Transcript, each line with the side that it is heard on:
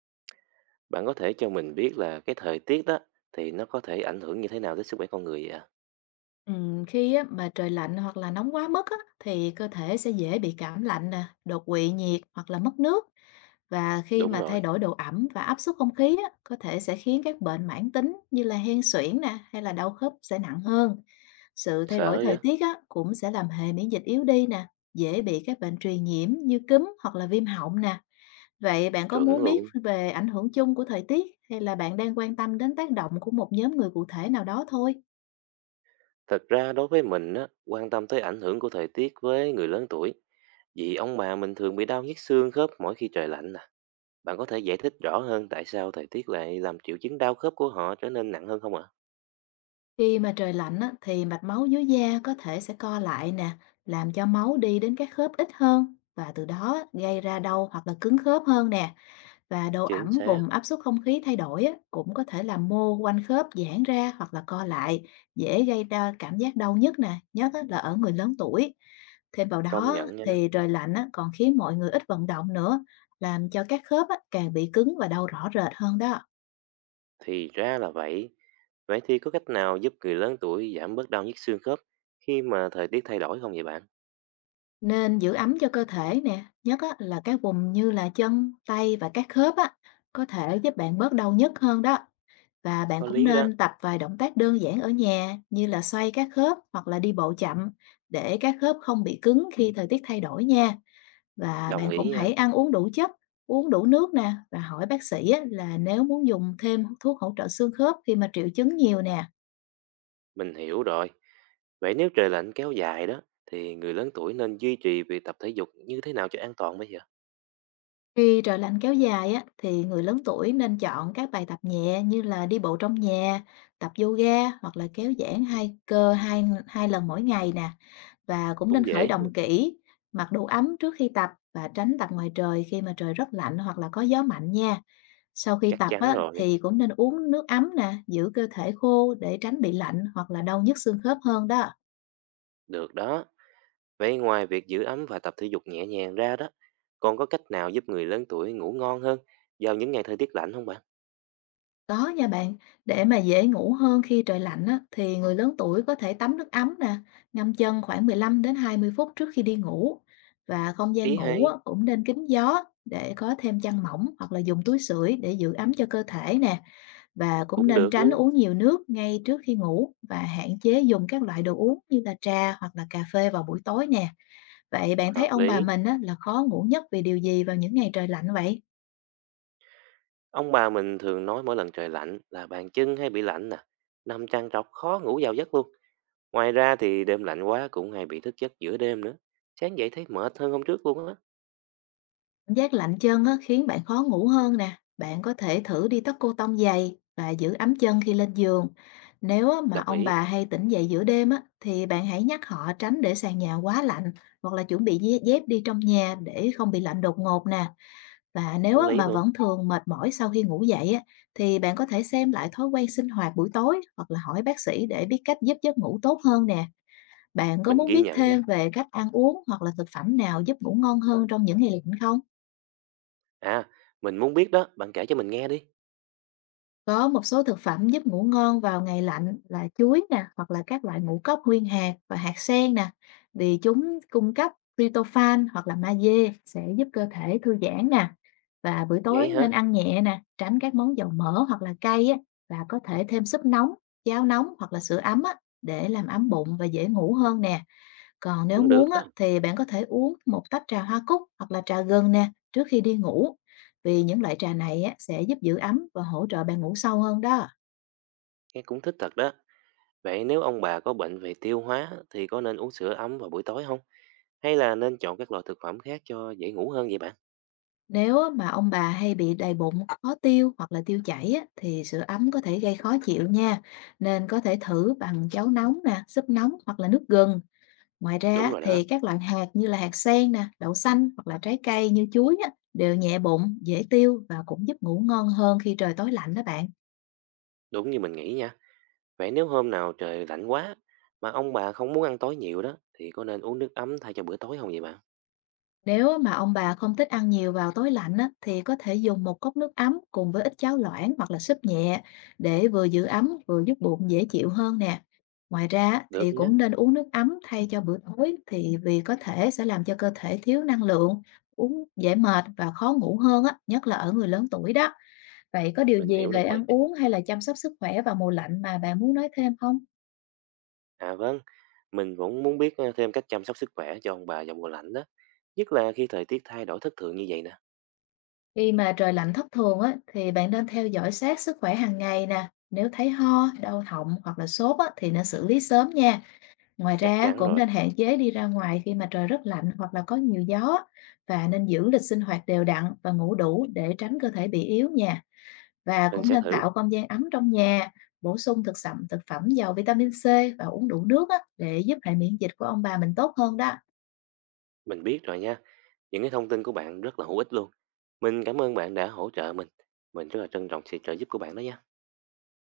right: Bạn có thể cho mình biết là cái thời tiết đó thì nó có thể ảnh hưởng như thế nào tới sức khỏe con người vậy ạ?
left: Khi á, mà trời lạnh hoặc là nóng quá mức á, thì cơ thể sẽ dễ bị cảm lạnh nè, đột quỵ nhiệt hoặc là mất nước. Và khi
right: Đúng
left: mà thay
right: rồi,
left: đổi độ ẩm và áp suất không khí á, có thể sẽ khiến các bệnh mãn tính như là hen suyễn nè hay là đau khớp sẽ nặng hơn. Sự thay đổi
right: sợ
left: thời
right: vậy?
left: tiết á, cũng sẽ làm hệ miễn dịch yếu đi nè, dễ bị các bệnh truyền nhiễm như cúm hoặc là viêm họng nè. Vậy bạn có
right: Chuẩn
left: muốn biết
right: luôn.
left: về ảnh hưởng chung của thời tiết hay là bạn đang quan tâm đến tác động của một nhóm người cụ thể nào đó thôi?
right: Thật ra đối với mình á, quan tâm tới ảnh hưởng của thời tiết với người lớn tuổi. Vì ông bà mình thường bị đau nhức xương khớp mỗi khi trời lạnh à. Bạn có thể giải thích rõ hơn tại sao thời tiết lại làm triệu chứng đau khớp của họ trở nên nặng hơn không ạ?
left: Khi mà trời lạnh á, thì mạch máu dưới da có thể sẽ co lại nè, làm cho máu đi đến các khớp ít hơn và từ đó gây ra đau hoặc là cứng khớp hơn nè. Và độ
right: Chính
left: ẩm
right: xác,
left: cùng áp suất không khí thay đổi á, cũng có thể làm mô quanh khớp giãn ra hoặc là co lại, dễ gây ra cảm giác đau nhức nè, nhất á, là ở người lớn tuổi. Thêm vào
right: công
left: đó
right: nhận nha.
left: thì trời lạnh á, còn khiến mọi người ít vận động nữa, làm cho các khớp á, càng bị cứng và đau rõ rệt hơn đó.
right: Thì ra là vậy. Vậy thì có cách nào giúp người lớn tuổi giảm bớt đau nhức xương khớp khi mà thời tiết thay đổi không vậy bạn?
left: Nên giữ ấm cho cơ thể nè, nhất á, là các vùng như là chân, tay và các khớp á, có thể giúp bạn bớt đau nhức hơn đó. Và bạn
right: Có
left: cũng
right: lý đó.
left: nên tập vài động tác đơn giản ở nhà như là xoay các khớp hoặc là đi bộ chậm để các khớp không bị cứng khi thời tiết thay đổi nha. Và
right: Đồng
left: bạn cũng
right: ý nha,
left: hãy ăn uống đủ chất, uống đủ nước nè và hỏi bác sĩ á, là nếu muốn dùng thêm thuốc hỗ trợ xương khớp khi mà triệu chứng nhiều nè.
right: mình hiểu rồi. Vậy nếu trời lạnh kéo dài đó, thì người lớn tuổi nên duy trì việc tập thể dục như thế nào cho an toàn bây giờ?
left: Khi trời lạnh kéo dài á, thì người lớn tuổi nên chọn các bài tập nhẹ như là đi bộ trong nhà, tập yoga hoặc là kéo giãn cơ hai, hai lần mỗi ngày nè và cũng
right: Cũng
left: nên khởi
right: dễ,
left: động kỹ, mặc đủ ấm trước khi tập và tránh tập ngoài trời khi mà trời rất lạnh hoặc là có gió mạnh nha. Sau khi
right: chắc
left: tập
right: chắn
left: á,
right: rồi.
left: thì cũng nên uống nước ấm nè, giữ cơ thể khô để tránh bị lạnh hoặc là đau nhức xương khớp hơn đó.
right: Được đó. Vậy ngoài việc giữ ấm và tập thể dục nhẹ nhàng ra đó, còn có cách nào giúp người lớn tuổi ngủ ngon hơn vào những ngày thời tiết lạnh không bạn?
left: Có nha bạn, để mà dễ ngủ hơn khi trời lạnh á, thì người lớn tuổi có thể tắm nước ấm nè, ngâm chân khoảng 15 đến 20 phút trước khi đi ngủ. Và không
right: Ý
left: gian ngủ
right: hay,
left: á, cũng nên kín gió để có thêm chăn mỏng hoặc là dùng túi sưởi để giữ ấm cho cơ thể nè. Và cũng
right: cũng
left: nên
right: được
left: tránh
right: luôn.
left: uống nhiều nước ngay trước khi ngủ và hạn chế dùng các loại đồ uống như là trà hoặc là cà phê vào buổi tối nè. Vậy bạn thấy
right: Hợp
left: ông bà
right: lý.
left: mình á, là khó ngủ nhất vì điều gì vào những ngày trời lạnh vậy?
right: Ông bà mình thường nói mỗi lần trời lạnh là bàn chân hay bị lạnh nè, nằm trằn trọc khó ngủ vào giấc luôn. Ngoài ra thì đêm lạnh quá cũng hay bị thức giấc giữa đêm nữa. Sáng dậy thấy mệt hơn hôm trước luôn á.
left: Cảm giác lạnh chân á, khiến bạn khó ngủ hơn nè. Bạn có thể thử đi tất cô tông dày và giữ ấm chân khi lên giường. Nếu á, mà
right: Đồng
left: ông
right: ý,
left: bà hay tỉnh dậy giữa đêm á, thì bạn hãy nhắc họ tránh để sàn nhà quá lạnh hoặc là chuẩn bị dép đi trong nhà để không bị lạnh đột ngột nè. Và nếu
right: có
left: á,
right: lý
left: mà
right: luôn.
left: vẫn thường mệt mỏi sau khi ngủ dậy á, thì bạn có thể xem lại thói quen sinh hoạt buổi tối hoặc là hỏi bác sĩ để biết cách giúp giấc ngủ tốt hơn nè. Bạn có
right: Mình
left: muốn
right: ghi
left: biết
right: nhận
left: thêm
right: nha.
left: về cách ăn uống hoặc là thực phẩm nào giúp ngủ ngon hơn trong những ngày lạnh không?
right: À, mình muốn biết đó, bạn kể cho mình nghe đi.
left: Có một số thực phẩm giúp ngủ ngon vào ngày lạnh là chuối nè, hoặc là các loại ngũ cốc nguyên hạt và hạt sen nè, vì chúng cung cấp tryptophan hoặc là magie sẽ giúp cơ thể thư giãn nè. Và buổi tối
right: Vậy hả?
left: nên ăn nhẹ nè, tránh các món dầu mỡ hoặc là cay á, và có thể thêm súp nóng, cháo nóng hoặc là sữa ấm á, để làm ấm bụng và dễ ngủ hơn nè. Còn nếu
right: Cũng được
left: muốn á,
right: đó,
left: thì bạn có thể uống một tách trà hoa cúc hoặc là trà gừng nè trước khi đi ngủ. Vì những loại trà này á, sẽ giúp giữ ấm và hỗ trợ bạn ngủ sâu hơn đó.
right: nghe cũng thích thật đó. Vậy nếu ông bà có bệnh về tiêu hóa thì có nên uống sữa ấm vào buổi tối không? Hay là nên chọn các loại thực phẩm khác cho dễ ngủ hơn vậy bạn?
left: Nếu á, mà ông bà hay bị đầy bụng, khó tiêu hoặc là tiêu chảy á, thì sữa ấm có thể gây khó chịu nha. Nên có thể thử bằng cháo nóng nè, súp nóng hoặc là nước gừng. Ngoài ra
right: Đúng
left: á,
right: rồi đó,
left: thì các loại hạt như là hạt sen nè, đậu xanh hoặc là trái cây như chuối á, đều nhẹ bụng, dễ tiêu và cũng giúp ngủ ngon hơn khi trời tối lạnh đó bạn.
right: đúng như mình nghĩ nha. Vậy nếu hôm nào trời lạnh quá mà ông bà không muốn ăn tối nhiều đó thì có nên uống nước ấm thay cho bữa tối không vậy bạn?
left: Nếu mà ông bà không thích ăn nhiều vào tối lạnh á, thì có thể dùng một cốc nước ấm cùng với ít cháo loãng hoặc là súp nhẹ để vừa giữ ấm vừa giúp bụng dễ chịu hơn nè. Ngoài ra á, thì
right: Được nhá,
left: cũng nên uống nước ấm thay cho bữa tối thì vì có thể sẽ làm cho cơ thể thiếu năng lượng, uống dễ mệt và khó ngủ hơn á, nhất là ở người lớn tuổi đó. Vậy có điều
right: mình
left: gì
right: hiểu
left: về
right: rồi.
left: ăn uống hay là chăm sóc sức khỏe vào mùa lạnh mà bạn muốn nói thêm không?
right: À vâng, mình cũng muốn biết thêm cách chăm sóc sức khỏe cho ông bà vào mùa lạnh đó. Nhất là khi thời tiết thay đổi thất thường như vậy nè.
left: Khi mà trời lạnh thất thường á, thì bạn nên theo dõi sát sức khỏe hàng ngày nè. Nếu thấy ho, đau họng hoặc là sốt á, thì nên xử lý sớm nha. Ngoài
right: Chắc
left: ra á,
right: chắn
left: cũng
right: rồi,
left: nên hạn chế đi ra ngoài khi mà trời rất lạnh hoặc là có nhiều gió và nên giữ lịch sinh hoạt đều đặn và ngủ đủ để tránh cơ thể bị yếu nha. Và
right: mình
left: cũng
right: sẽ
left: nên
right: thử.
left: tạo không gian ấm trong nhà, bổ sung thực phẩm giàu vitamin C và uống đủ nước á, để giúp hệ miễn dịch của ông bà mình tốt hơn đó.
right: Mình biết rồi nha. Những cái thông tin của bạn rất là hữu ích luôn. Mình cảm ơn bạn đã hỗ trợ mình. Mình rất là trân trọng sự trợ giúp của bạn đó nha.